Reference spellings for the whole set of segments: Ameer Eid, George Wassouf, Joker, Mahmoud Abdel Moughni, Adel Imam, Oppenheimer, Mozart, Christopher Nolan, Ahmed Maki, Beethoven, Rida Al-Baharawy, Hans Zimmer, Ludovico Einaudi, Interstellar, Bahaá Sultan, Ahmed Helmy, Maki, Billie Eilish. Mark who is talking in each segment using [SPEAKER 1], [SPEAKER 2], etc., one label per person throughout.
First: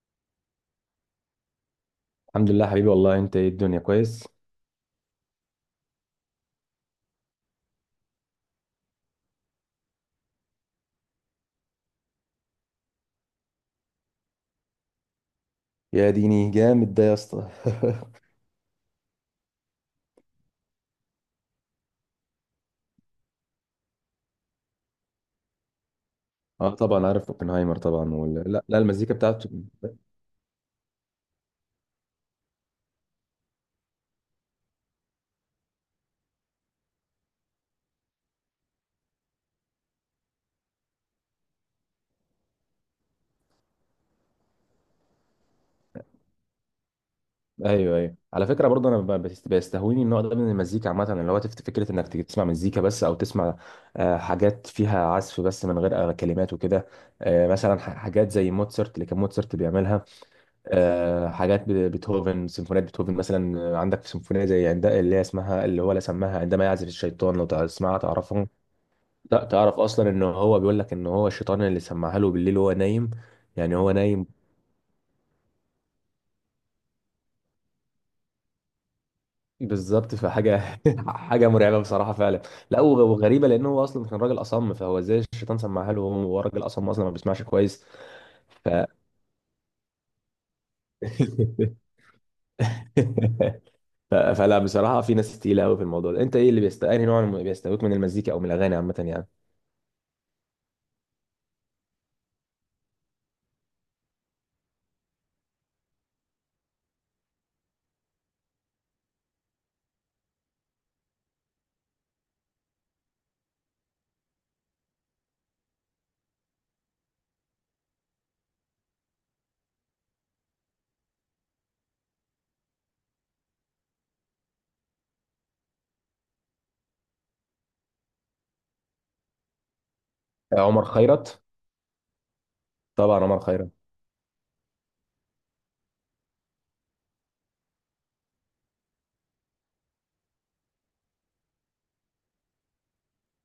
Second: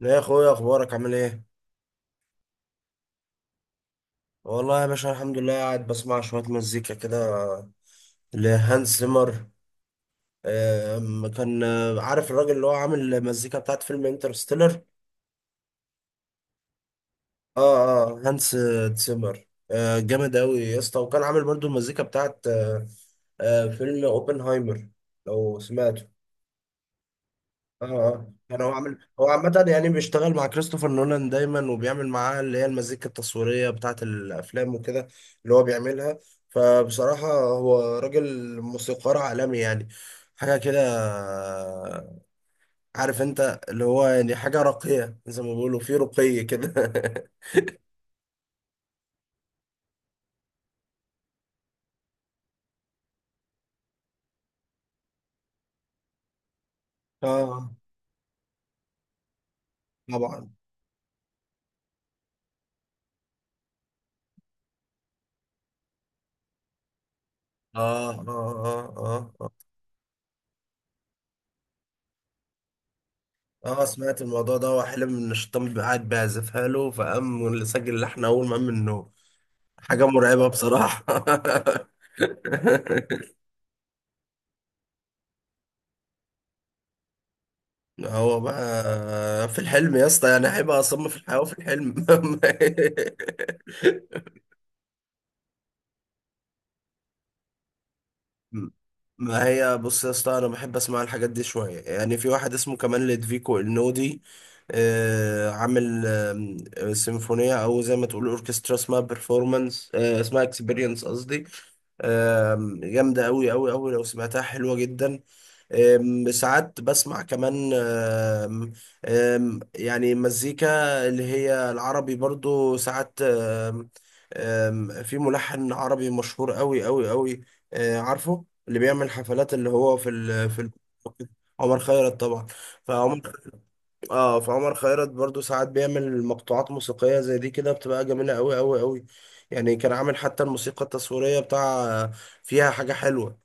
[SPEAKER 1] لا يا اخويا، اخبارك عامل ايه؟
[SPEAKER 2] الحمد لله حبيبي والله. انت ايه الدنيا كويس؟
[SPEAKER 1] والله يا باشا، الحمد لله، قاعد بسمع شويه مزيكا كده لهانس زيمر. كان عارف الراجل اللي هو عامل المزيكا بتاعت فيلم انترستيلر.
[SPEAKER 2] يا ديني جامد ده يا اسطى.
[SPEAKER 1] اه، اه، هانس زيمر، جامد قوي يا اسطى، وكان عامل برضو المزيكا بتاعت فيلم اوبنهايمر، لو سمعته.
[SPEAKER 2] اه طبعا عارف اوبنهايمر
[SPEAKER 1] اه،
[SPEAKER 2] طبعا
[SPEAKER 1] اه،
[SPEAKER 2] وال...
[SPEAKER 1] يعني
[SPEAKER 2] لا لا المزيكا
[SPEAKER 1] هو
[SPEAKER 2] بتاعته.
[SPEAKER 1] عامة، يعني بيشتغل مع كريستوفر نولان دايما، وبيعمل معاه اللي هي المزيكا التصويرية بتاعة الأفلام وكده، اللي هو بيعملها. فبصراحة هو راجل موسيقار عالمي، يعني حاجة كده، عارف انت، اللي هو يعني حاجة راقية زي ما بيقولوا، في رقي كده.
[SPEAKER 2] ايوه ايوه على فكره برضه. انا بيستهويني النوع ده من المزيكا عامه، اللي هو تفت فكره انك تيجي تسمع مزيكا بس، او تسمع حاجات فيها عزف بس من غير كلمات وكده.
[SPEAKER 1] اه
[SPEAKER 2] مثلا حاجات زي موتسرت اللي كان موتسرت بيعملها.
[SPEAKER 1] طبعا.
[SPEAKER 2] حاجات بيتهوفن، سيمفونيات بيتهوفن مثلا. عندك سيمفونيه زي عند اللي هي اسمها اللي هو لا سماها عندما يعزف الشيطان. لو تسمعها
[SPEAKER 1] اه،
[SPEAKER 2] تعرفها.
[SPEAKER 1] اه، اه،
[SPEAKER 2] لا
[SPEAKER 1] اه.
[SPEAKER 2] تعرف اصلا ان هو بيقول لك ان هو الشيطان اللي سمعها له بالليل وهو نايم، يعني
[SPEAKER 1] اه،
[SPEAKER 2] هو
[SPEAKER 1] سمعت
[SPEAKER 2] نايم.
[SPEAKER 1] الموضوع ده، وحلم ان الشيطان بيبقى قاعد بيعزفها له، فقام سجل اللحن اول ما قام من النوم. حاجة
[SPEAKER 2] بالظبط.
[SPEAKER 1] مرعبة
[SPEAKER 2] فحاجه
[SPEAKER 1] بصراحة.
[SPEAKER 2] حاجه مرعبه بصراحه فعلا. لا وغريبه، لان هو اصلا كان راجل اصم، فهو ازاي الشيطان سمعها له، وهو راجل اصم اصلا ما بيسمعش كويس.
[SPEAKER 1] هو
[SPEAKER 2] ف...
[SPEAKER 1] بقى في الحلم يا اسطى، يعني هيبقى أصم في الحياة وفي الحلم.
[SPEAKER 2] فلا بصراحه في ناس تقيله قوي في الموضوع ده. انت ايه اللي بيست انهي نوع اللي بيستهويك من المزيكا او من الاغاني عامه يعني؟
[SPEAKER 1] ما هي بص يا اسطى، انا بحب اسمع الحاجات دي شويه، يعني في واحد اسمه كمان لدفيكو النودي، عامل سيمفونيه، او زي ما تقول اوركسترا، اسمها بيرفورمانس، اسمها اكسبيرينس قصدي، جامده قوي قوي قوي، لو سمعتها حلوه جدا. ساعات بسمع كمان، يعني مزيكا اللي هي العربي برضو ساعات، في ملحن عربي مشهور قوي قوي قوي، عارفه اللي بيعمل حفلات، اللي هو في ال
[SPEAKER 2] عمر خيرت،
[SPEAKER 1] عمر خيرت طبعا.
[SPEAKER 2] طبعا
[SPEAKER 1] فعمر
[SPEAKER 2] عمر خيرت.
[SPEAKER 1] اه، فعمر خيرت برضو ساعات بيعمل مقطوعات موسيقية زي دي كده، بتبقى جميلة قوي قوي قوي. يعني كان عامل حتى الموسيقى التصويرية بتاع فيها حاجة حلوة،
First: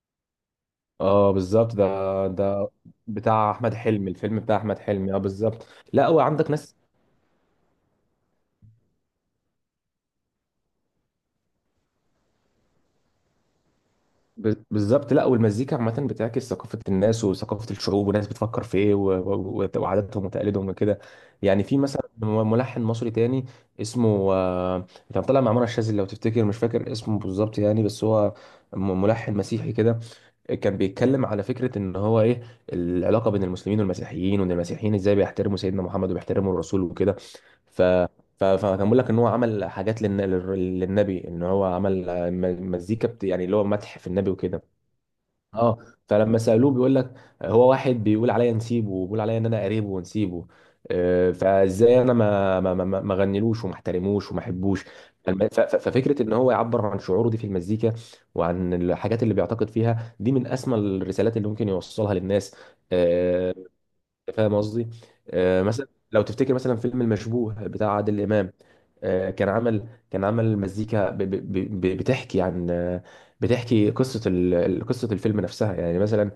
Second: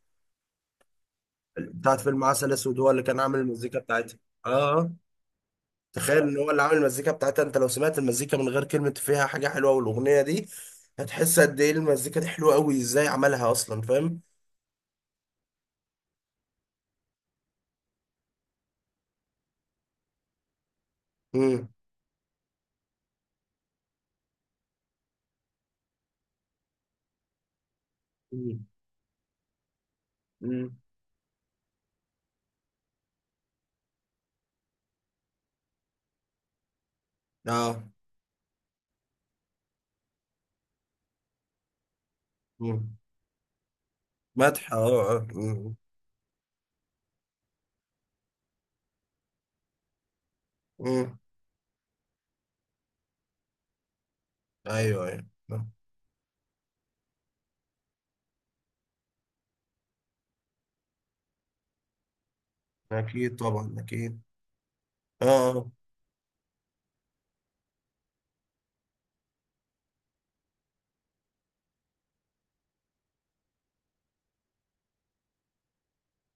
[SPEAKER 2] اه بالظبط، ده
[SPEAKER 1] بتاعت فيلم عسل
[SPEAKER 2] ده
[SPEAKER 1] اسود، هو اللي كان عامل
[SPEAKER 2] بتاع احمد
[SPEAKER 1] المزيكا
[SPEAKER 2] حلمي،
[SPEAKER 1] بتاعتها.
[SPEAKER 2] الفيلم
[SPEAKER 1] اه.
[SPEAKER 2] بتاع احمد
[SPEAKER 1] آه.
[SPEAKER 2] حلمي، اه بالظبط. لا
[SPEAKER 1] تخيل
[SPEAKER 2] هو
[SPEAKER 1] ان
[SPEAKER 2] عندك
[SPEAKER 1] هو اللي
[SPEAKER 2] ناس.
[SPEAKER 1] عامل المزيكا بتاعتها، انت لو سمعت المزيكا من غير كلمة، فيها حاجة حلوة والاغنية دي، هتحس قد ايه المزيكا دي حلوة قوي، ازاي عملها اصلا، فاهم؟
[SPEAKER 2] بالظبط. لا والمزيكا عامة بتعكس ثقافة الناس وثقافة الشعوب، والناس بتفكر في ايه و وعاداتهم وتقاليدهم وكده. يعني
[SPEAKER 1] امم.
[SPEAKER 2] في مثلا ملحن مصري تاني، اسمه كان طالع مع منى الشاذلي لو تفتكر، مش فاكر اسمه بالظبط يعني، بس هو
[SPEAKER 1] امم.
[SPEAKER 2] ملحن مسيحي كده.
[SPEAKER 1] أمم.
[SPEAKER 2] كان بيتكلم على فكرة ان هو ايه العلاقة بين المسلمين والمسيحيين، وان المسيحيين ازاي بيحترموا سيدنا محمد وبيحترموا الرسول وكده. ف
[SPEAKER 1] اه.
[SPEAKER 2] ف- فكان بيقول لك ان هو عمل حاجات للنبي، ان هو عمل
[SPEAKER 1] امم.
[SPEAKER 2] مزيكا يعني اللي هو مدح في النبي وكده.
[SPEAKER 1] مدح، اه. آه. امم.
[SPEAKER 2] اه، فلما سالوه بيقول لك هو واحد بيقول عليا نسيبه، وبيقول عليا ان انا قريبه ونسيبه.
[SPEAKER 1] أمم.
[SPEAKER 2] فازاي انا ما غنيلوش وما احترموش وما احبوش.
[SPEAKER 1] ايوه، ايوه.
[SPEAKER 2] فالم- ف-
[SPEAKER 1] آه.
[SPEAKER 2] ف- ففكره ان هو يعبر عن شعوره دي في المزيكا، وعن الحاجات اللي بيعتقد فيها دي، من اسمى الرسالات اللي ممكن يوصلها للناس.
[SPEAKER 1] اكيد
[SPEAKER 2] آه،
[SPEAKER 1] طبعا، اكيد.
[SPEAKER 2] فاهم قصدي؟
[SPEAKER 1] اه،
[SPEAKER 2] مثلا لو تفتكر مثلا فيلم المشبوه بتاع عادل امام. كان عمل مزيكا بتحكي عن بتحكي قصه قصه الفيلم نفسها، يعني مثلا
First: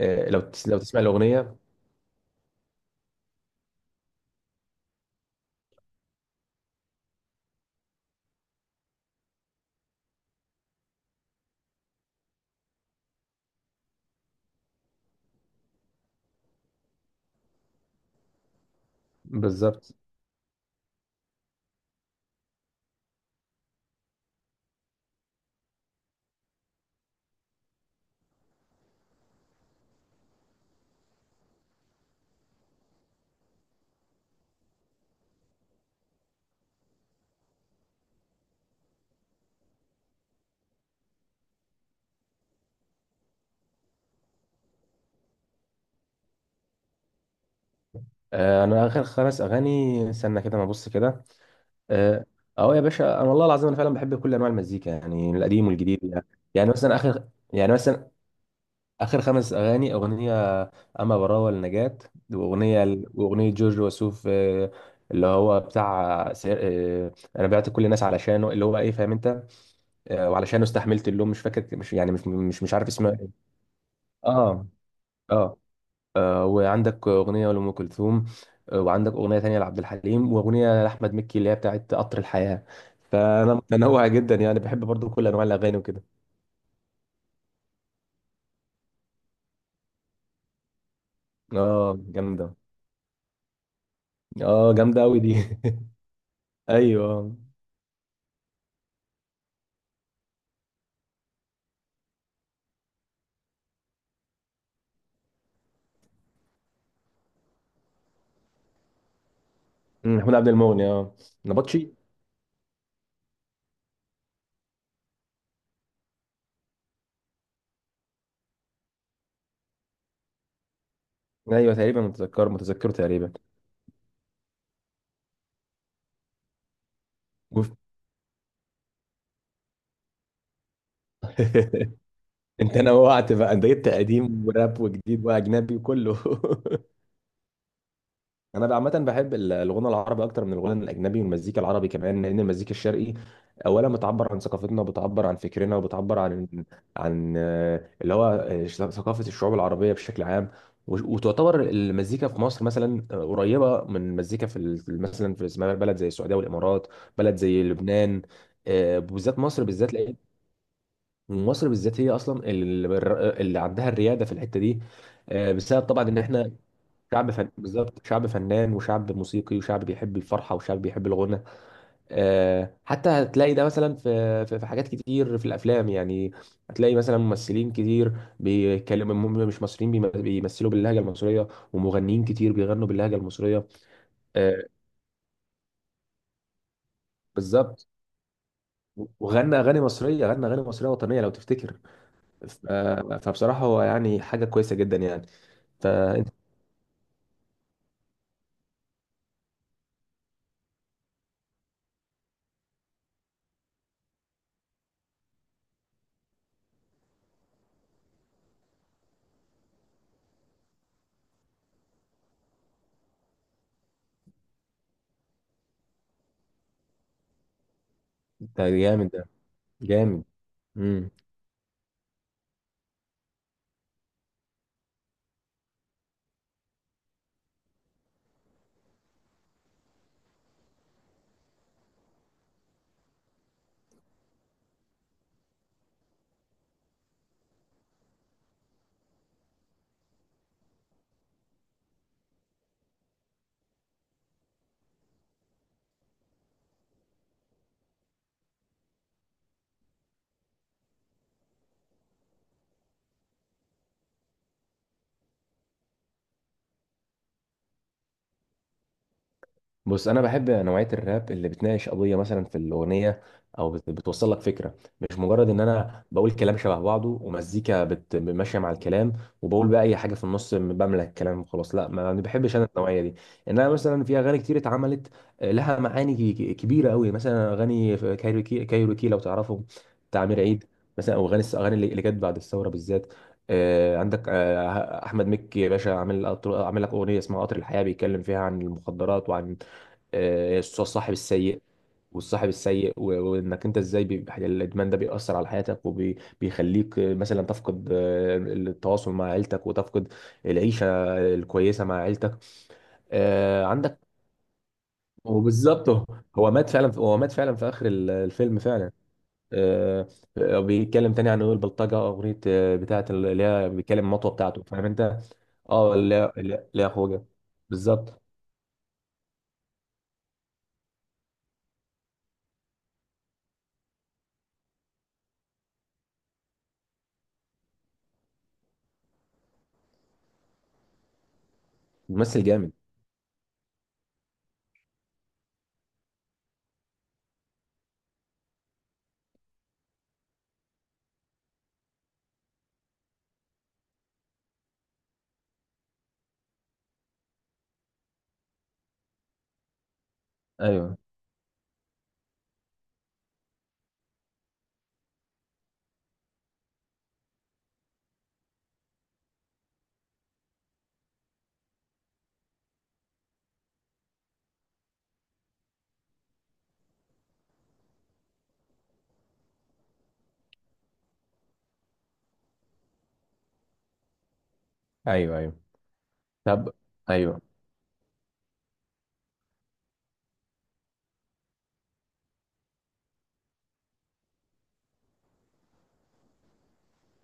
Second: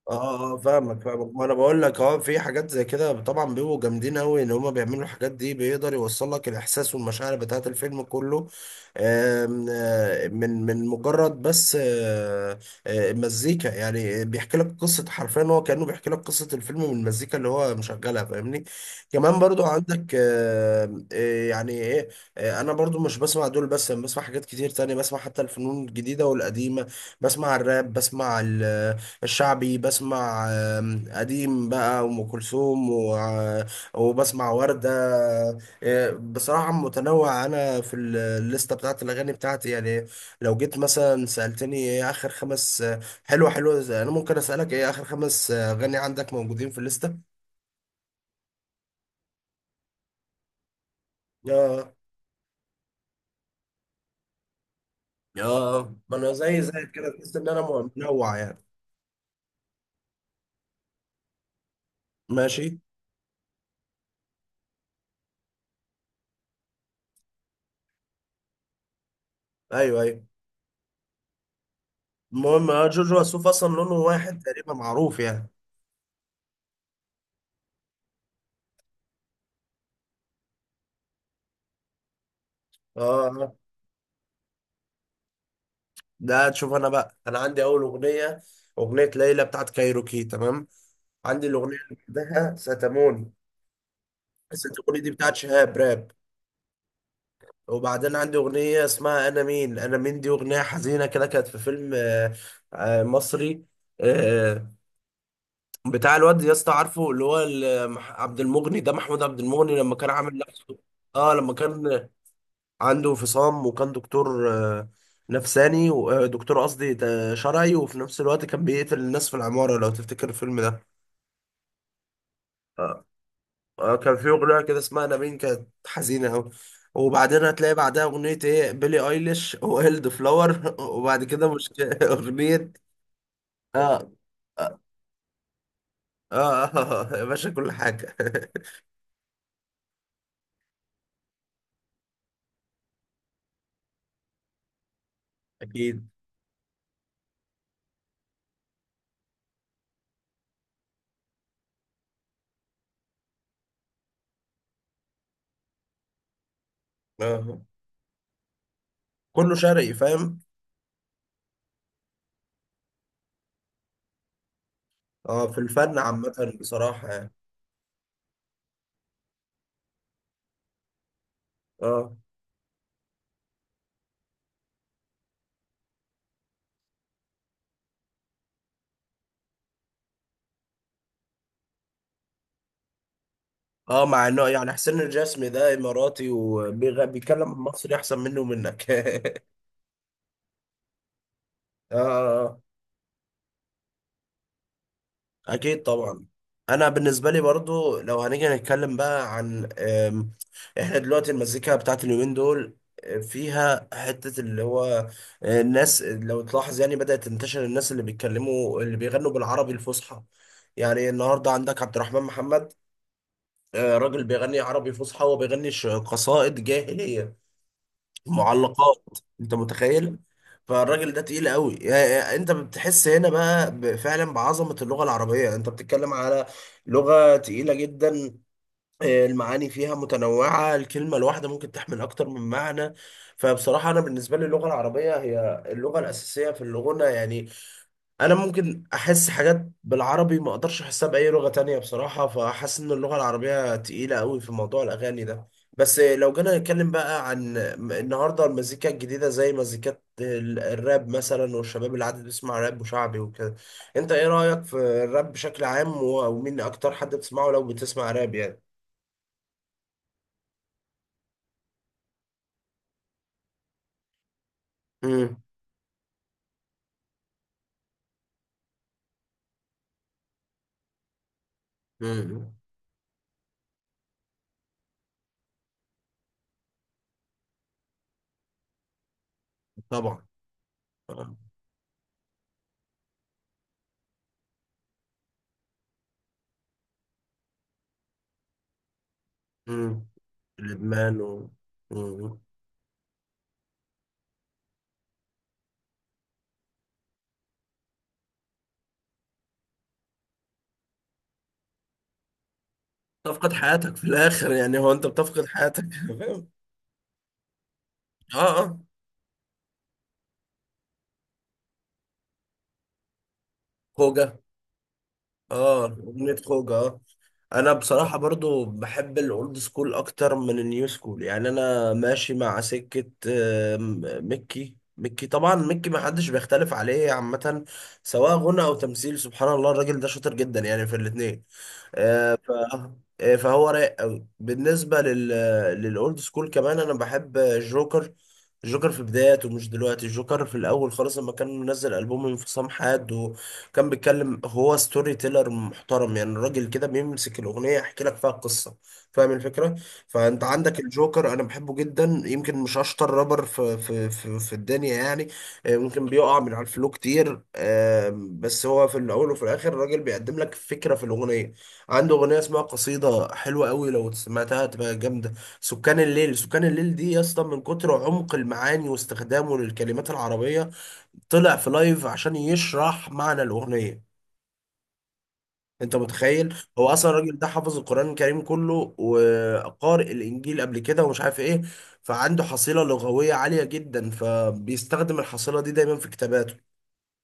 [SPEAKER 1] اه، اه،
[SPEAKER 2] لو تسمع
[SPEAKER 1] فاهمك فاهمك، ما انا
[SPEAKER 2] الاغنيه.
[SPEAKER 1] بقول لك، اه في حاجات زي كده طبعا بيبقوا جامدين قوي، ان هما بيعملوا الحاجات دي، بيقدر يوصل لك الاحساس والمشاعر بتاعت الفيلم كله. من مجرد بس، مزيكا يعني بيحكي لك قصة حرفيا، هو كأنه بيحكي لك قصة الفيلم من المزيكا اللي هو مشغلها، فاهمني؟ كمان برضو
[SPEAKER 2] بالظبط.
[SPEAKER 1] عندك يعني ايه، انا برضو مش بسمع دول بس، انا بسمع حاجات كتير تانية، بسمع حتى الفنون الجديدة والقديمة، بسمع الراب، بسمع الشعبي، بسمع قديم بقى، وأم كلثوم وبسمع وردة. بصراحة متنوع أنا في الليستة بتاعت الأغاني بتاعتي يعني. لو جيت مثلا سألتني إيه آخر خمس حلوة حلوة أنا ممكن أسألك، إيه آخر خمس أغاني عندك موجودين في الليستة؟
[SPEAKER 2] انا اخر خمس اغاني استنى كده ما ابص كده.
[SPEAKER 1] آه.
[SPEAKER 2] اه أهو يا باشا، انا والله العظيم انا فعلا بحب كل انواع المزيكا، يعني القديم
[SPEAKER 1] آه.
[SPEAKER 2] والجديد
[SPEAKER 1] ما
[SPEAKER 2] يعني.
[SPEAKER 1] أنا زي
[SPEAKER 2] يعني
[SPEAKER 1] زي
[SPEAKER 2] مثلا
[SPEAKER 1] كده،
[SPEAKER 2] اخر
[SPEAKER 1] تحس إن أنا
[SPEAKER 2] يعني مثلا
[SPEAKER 1] منوع يعني.
[SPEAKER 2] اخر خمس اغاني، اغنيه اما براوة لنجاة،
[SPEAKER 1] ماشي.
[SPEAKER 2] واغنيه جورج وسوف، اللي هو بتاع سير... آه، انا بعت كل الناس علشانه، اللي هو ايه فاهم انت.
[SPEAKER 1] أيوه، أيوه.
[SPEAKER 2] وعلشانه استحملت اللوم، مش فاكر، مش يعني مش مش
[SPEAKER 1] المهم،
[SPEAKER 2] مش عارف اسمها
[SPEAKER 1] جوجو
[SPEAKER 2] ايه.
[SPEAKER 1] وسوف أصلا لونه واحد
[SPEAKER 2] اه
[SPEAKER 1] تقريبا، معروف يعني.
[SPEAKER 2] اه. وعندك اغنيه لام كلثوم، وعندك اغنيه تانية لعبد الحليم، واغنيه لاحمد مكي اللي هي بتاعت قطر الحياه. فانا
[SPEAKER 1] آه.
[SPEAKER 2] متنوع جدا يعني، بحب برضو كل انواع الاغاني وكده.
[SPEAKER 1] ده تشوف انا بقى، انا عندي اول اغنيه، اغنيه ليلى بتاعت كايروكي، تمام. عندي الاغنيه اللي
[SPEAKER 2] اه
[SPEAKER 1] بعدها
[SPEAKER 2] جامده،
[SPEAKER 1] ستموني، بس
[SPEAKER 2] اه
[SPEAKER 1] الاغنيه
[SPEAKER 2] جامده
[SPEAKER 1] دي
[SPEAKER 2] قوي دي
[SPEAKER 1] بتاعت شهاب راب.
[SPEAKER 2] ايوه.
[SPEAKER 1] وبعدين عندي اغنيه اسمها انا مين، انا مين دي اغنيه حزينه كده، كانت في فيلم مصري، آه، بتاع الواد يا اسطى، عارفه اللي هو عبد المغني، ده محمود عبد المغني لما كان
[SPEAKER 2] محمود
[SPEAKER 1] عامل
[SPEAKER 2] عبد
[SPEAKER 1] نفسه،
[SPEAKER 2] المغني اه.
[SPEAKER 1] اه، لما
[SPEAKER 2] نبطشي.
[SPEAKER 1] كان عنده انفصام، وكان دكتور نفساني، دكتور قصدي شرعي، وفي نفس الوقت كان بيقتل الناس في العمارة، لو تفتكر الفيلم ده.
[SPEAKER 2] ايوه تقريبا، متذكر، متذكره
[SPEAKER 1] آه،
[SPEAKER 2] تقريبا.
[SPEAKER 1] كان في أغنية كده اسمها نابين، كانت حزينة أوي. وبعدين
[SPEAKER 2] جوف.
[SPEAKER 1] هتلاقي بعدها أغنية إيه، بيلي أيليش وهيلد فلاور وبعد كده مش أغنية.
[SPEAKER 2] انت نوعت بقى، انت جبت
[SPEAKER 1] آه.
[SPEAKER 2] قديم
[SPEAKER 1] آه.
[SPEAKER 2] وراب وجديد واجنبي وكله
[SPEAKER 1] آه. يا باشا كل حاجة.
[SPEAKER 2] انا عامه بحب ال- الغنى العربي اكتر من الغنى الاجنبي، والمزيكا العربي كمان، لان المزيكا الشرقي اولا بتعبر عن ثقافتنا، بتعبر عن فكرنا،
[SPEAKER 1] أكيد.
[SPEAKER 2] وبتعبر عن عن آه، اللي هو آه، ثقافه الشعوب العربيه بشكل عام. وش- وتعتبر المزيكا في مصر مثلا قريبه من المزيكا في مثلا في اسمها بلد زي السعوديه والامارات، بلد
[SPEAKER 1] آه،
[SPEAKER 2] زي لبنان. بالذات
[SPEAKER 1] كله
[SPEAKER 2] مصر
[SPEAKER 1] شرقي
[SPEAKER 2] بالذات، لأن
[SPEAKER 1] فاهم.
[SPEAKER 2] مصر بالذات هي اصلا اللي عندها الرياده في الحته دي.
[SPEAKER 1] آه، في
[SPEAKER 2] بسبب
[SPEAKER 1] الفن
[SPEAKER 2] طبعا ان احنا
[SPEAKER 1] عامة بصراحة
[SPEAKER 2] شعب
[SPEAKER 1] يعني.
[SPEAKER 2] فن، بالظبط شعب فنان وشعب موسيقي وشعب بيحب الفرحه وشعب بيحب الغنى.
[SPEAKER 1] آه.
[SPEAKER 2] آه حتى هتلاقي ده مثلا في في حاجات كتير في الافلام يعني. هتلاقي مثلا ممثلين كتير بيتكلموا هم مش مصريين، بيمثلوا باللهجه المصريه، ومغنيين كتير بيغنوا باللهجه المصريه.
[SPEAKER 1] اه، مع انه
[SPEAKER 2] آه
[SPEAKER 1] يعني حسين الجسمي ده اماراتي، وبيتكلم
[SPEAKER 2] بالظبط.
[SPEAKER 1] مصري احسن منه ومنك. اه.
[SPEAKER 2] وغنى اغاني مصريه غنى اغاني مصريه وطنيه لو تفتكر.
[SPEAKER 1] آه. آه.
[SPEAKER 2] فبصراحه هو يعني حاجه كويسه جدا يعني.
[SPEAKER 1] اكيد طبعا.
[SPEAKER 2] فانت
[SPEAKER 1] انا بالنسبه لي برضو، لو هنيجي نتكلم بقى عن احنا دلوقتي المزيكا بتاعت اليومين دول، فيها حته اللي هو، الناس لو تلاحظ يعني بدات تنتشر الناس اللي بيتكلموا اللي بيغنوا بالعربي الفصحى. يعني النهارده عندك عبد الرحمن محمد، راجل بيغني عربي فصحى وبيغني قصائد جاهلية،
[SPEAKER 2] أنت
[SPEAKER 1] معلقات.
[SPEAKER 2] جامد ده،
[SPEAKER 1] انت متخيل؟
[SPEAKER 2] جامد.
[SPEAKER 1] فالراجل ده تقيل قوي يعني، انت بتحس هنا بقى فعلا بعظمة اللغة العربية، انت بتتكلم على لغة تقيلة جدا. المعاني فيها متنوعة، الكلمة الواحدة ممكن تحمل أكتر من معنى. فبصراحة أنا بالنسبة لي اللغة العربية هي اللغة الأساسية في اللغة يعني. انا ممكن احس حاجات بالعربي ما اقدرش احسها باي لغة تانية بصراحة، فحاسس ان اللغة العربية تقيلة قوي في موضوع الاغاني ده. بس لو جينا نتكلم بقى عن النهاردة المزيكا الجديدة، زي مزيكات الراب مثلا، والشباب اللي عاد بيسمع راب وشعبي وكده، انت ايه رأيك في الراب بشكل عام، ومين اكتر حد بتسمعه لو بتسمع راب يعني؟
[SPEAKER 2] بص انا بحب نوعيه الراب اللي بتناقش قضيه مثلا في الاغنيه، او بتوصل لك فكره، مش
[SPEAKER 1] امم.
[SPEAKER 2] مجرد ان انا بقول كلام شبه بعضه، ومزيكا ماشيه مع الكلام، وبقول بقى اي حاجه في النص بملى الكلام وخلاص. لا ما
[SPEAKER 1] امم.
[SPEAKER 2] بحبش انا النوعيه دي. انما مثلا في اغاني كتير اتعملت لها معاني كبيره قوي، مثلا اغاني في كايروكي. كايروكي لو تعرفهم،
[SPEAKER 1] طبعا.
[SPEAKER 2] بتاع امير عيد مثلا. او اغاني الاغاني اللي اللي جت بعد الثوره بالذات. آه، عندك آه، احمد مكي يا باشا عامل عامل لك اغنيه اسمها قطر الحياه، بيتكلم فيها عن المخدرات وعن
[SPEAKER 1] امم.
[SPEAKER 2] آه، الصاحب
[SPEAKER 1] لبنان و...
[SPEAKER 2] السيء
[SPEAKER 1] مم.
[SPEAKER 2] والصاحب السيء، و وانك انت ازاي بيبقى الادمان ده بيأثر على حياتك، وبيخليك مثلا تفقد التواصل مع عيلتك، وتفقد العيشة الكويسة مع عيلتك.
[SPEAKER 1] تفقد
[SPEAKER 2] آه،
[SPEAKER 1] حياتك
[SPEAKER 2] عندك
[SPEAKER 1] في الاخر يعني، هو انت بتفقد حياتك.
[SPEAKER 2] وبالظبط، هو هو مات فعلا في اخر
[SPEAKER 1] اه،
[SPEAKER 2] الفيلم
[SPEAKER 1] اه.
[SPEAKER 2] فعلا. آه، بيتكلم تاني عن البلطجة، اغنية بتاعة اللي هي بيتكلم المطوة
[SPEAKER 1] خوجة.
[SPEAKER 2] بتاعته، فاهم انت.
[SPEAKER 1] اه،
[SPEAKER 2] اه اللي هي
[SPEAKER 1] أغنية
[SPEAKER 2] اللي هي-
[SPEAKER 1] خوجة،
[SPEAKER 2] اللي هي
[SPEAKER 1] اه.
[SPEAKER 2] اخوه.
[SPEAKER 1] أنا بصراحة
[SPEAKER 2] بالظبط،
[SPEAKER 1] برضو بحب الأولد سكول أكتر من النيو سكول، يعني أنا ماشي مع سكة مكي، مكي طبعا، مكي ما حدش بيختلف عليه عامة، سواء غنى أو تمثيل، سبحان الله، الراجل ده شاطر جدا يعني في الاتنين. آه،
[SPEAKER 2] ممثل
[SPEAKER 1] ف
[SPEAKER 2] جامد.
[SPEAKER 1] فهو رايق قوي بالنسبه لل للاولد سكول. كمان انا بحب جوكر، جوكر في بداياته مش دلوقتي، جوكر في الاول خالص، لما كان منزل البوم انفصام حاد، وكان بيتكلم، هو ستوري تيلر محترم يعني، الراجل كده بيمسك الاغنيه يحكي لك فيها القصه، فاهم الفكره؟ فانت عندك
[SPEAKER 2] ايوه
[SPEAKER 1] الجوكر، انا بحبه جدا، يمكن مش اشطر رابر في في الدنيا يعني، ممكن بيقع من على الفلو كتير، بس هو في الاول وفي الاخر الراجل بيقدم لك فكره في الاغنيه. عنده اغنيه اسمها قصيده، حلوه قوي لو سمعتها، تبقى جامده. سكان الليل، سكان الليل دي يا اسطى، من كتر عمق المعاني واستخدامه للكلمات العربيه، طلع في لايف عشان يشرح معنى الاغنيه.
[SPEAKER 2] ايوه ايوه.
[SPEAKER 1] انت متخيل؟
[SPEAKER 2] طب،
[SPEAKER 1] هو اصلا الراجل
[SPEAKER 2] ايوه.
[SPEAKER 1] ده حافظ القران الكريم كله، وقارئ الانجيل قبل كده، ومش عارف ايه. فعنده حصيله لغويه عاليه جدا، فبيستخدم الحصيله دي دايما في كتاباته.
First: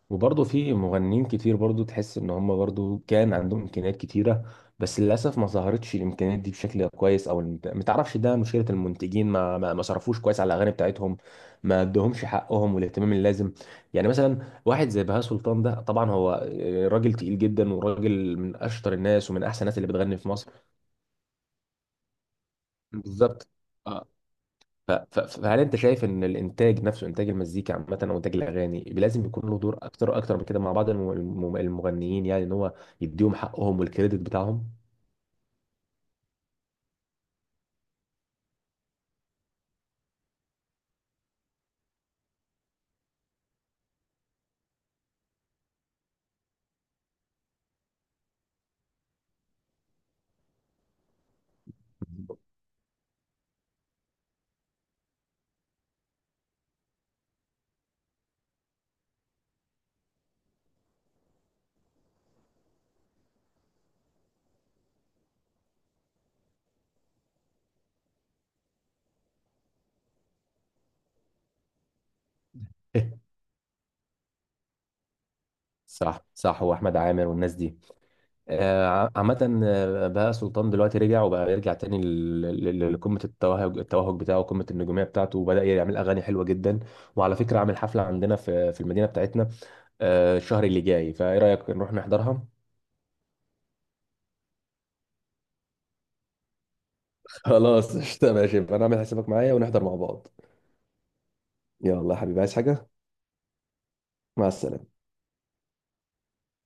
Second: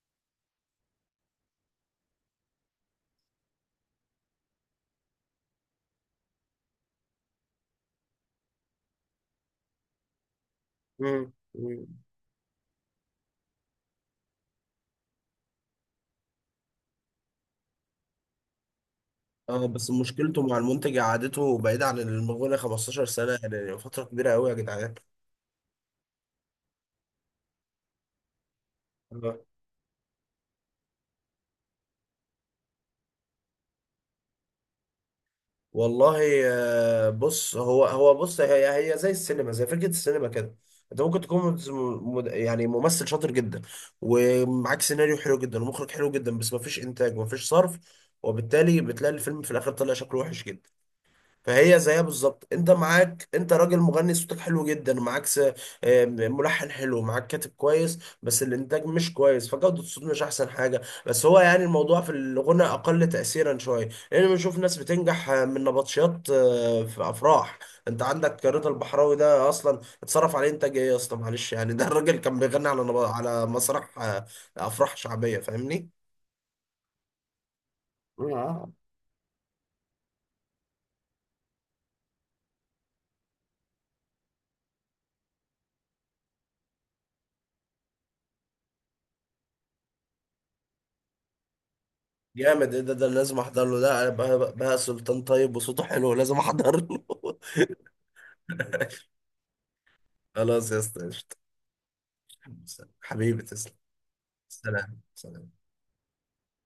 [SPEAKER 2] وبرضه في مغنيين كتير برضه تحس ان هم برضه كان عندهم امكانيات كتيره، بس للاسف ما ظهرتش الامكانيات دي بشكل كويس، او ما تعرفش ده مشكله المنتجين، ما صرفوش كويس على الاغاني بتاعتهم،
[SPEAKER 1] مم.
[SPEAKER 2] ما
[SPEAKER 1] مم.
[SPEAKER 2] ادوهمش حقهم والاهتمام اللازم. يعني مثلا واحد زي بهاء سلطان ده، طبعا هو راجل تقيل جدا، وراجل من اشطر الناس ومن احسن
[SPEAKER 1] اه،
[SPEAKER 2] الناس اللي
[SPEAKER 1] بس
[SPEAKER 2] بتغني في
[SPEAKER 1] مشكلته
[SPEAKER 2] مصر.
[SPEAKER 1] مع المنتج، قعدته بعيد عن المغنى 15 سنة،
[SPEAKER 2] بالظبط.
[SPEAKER 1] يعني فترة كبيرة قوي يا
[SPEAKER 2] ف-
[SPEAKER 1] جدعان.
[SPEAKER 2] ف- فهل انت شايف ان الانتاج نفسه، انتاج المزيكا عامه او انتاج الاغاني، لازم يكون
[SPEAKER 1] آه.
[SPEAKER 2] له دور اكتر اكتر من كده مع بعض المغنيين، يعني ان هو يديهم حقهم والكريدت بتاعهم؟
[SPEAKER 1] والله، بص، هو هو بص هي زي السينما، زي فكرة السينما كده، انت ممكن تكون يعني ممثل شاطر جدا، ومعاك سيناريو حلو جدا ومخرج حلو جدا، بس مفيش انتاج ومفيش صرف، وبالتالي بتلاقي الفيلم في الاخر طلع شكله وحش جدا. فهي زيها بالظبط، انت معاك، انت راجل مغني صوتك حلو جدا، معاك ملحن حلو، معاك كاتب كويس، بس الانتاج مش كويس، فجودة الصوت مش احسن حاجة. بس هو يعني الموضوع في الغنى اقل تأثيرا شوية، لان بنشوف ناس بتنجح من نبطشيات في افراح. انت عندك رضا البحراوي ده اصلا اتصرف عليه انتاج ايه يا اسطى، معلش يعني، ده الراجل كان بيغني على على مسرح افراح شعبية، فاهمني؟
[SPEAKER 2] صح صح، واحمد عامر والناس دي. آه، عامه آه، بهاء سلطان دلوقتي رجع وبقى يرجع تاني لقمه التوهج بتاعه، قمه النجوميه بتاعته، وبدا يعمل اغاني حلوه جدا. وعلى فكره عامل حفله عندنا في المدينه بتاعتنا الشهر اللي جاي، فايه رايك نروح نحضرها؟
[SPEAKER 1] جامد! ايه ده، ده لازم احضر له، ده بقى سلطان طيب وصوته حلو، لازم احضر له.
[SPEAKER 2] خلاص قشطة، ماشي، يبقى انا اعمل حسابك معايا ونحضر مع بعض.
[SPEAKER 1] خلاص يا اسطى، قشطة.
[SPEAKER 2] يلا يا حبيبي، عايز حاجة؟
[SPEAKER 1] حبيبي تسلم.
[SPEAKER 2] مع السلامة.
[SPEAKER 1] سلام، سلام.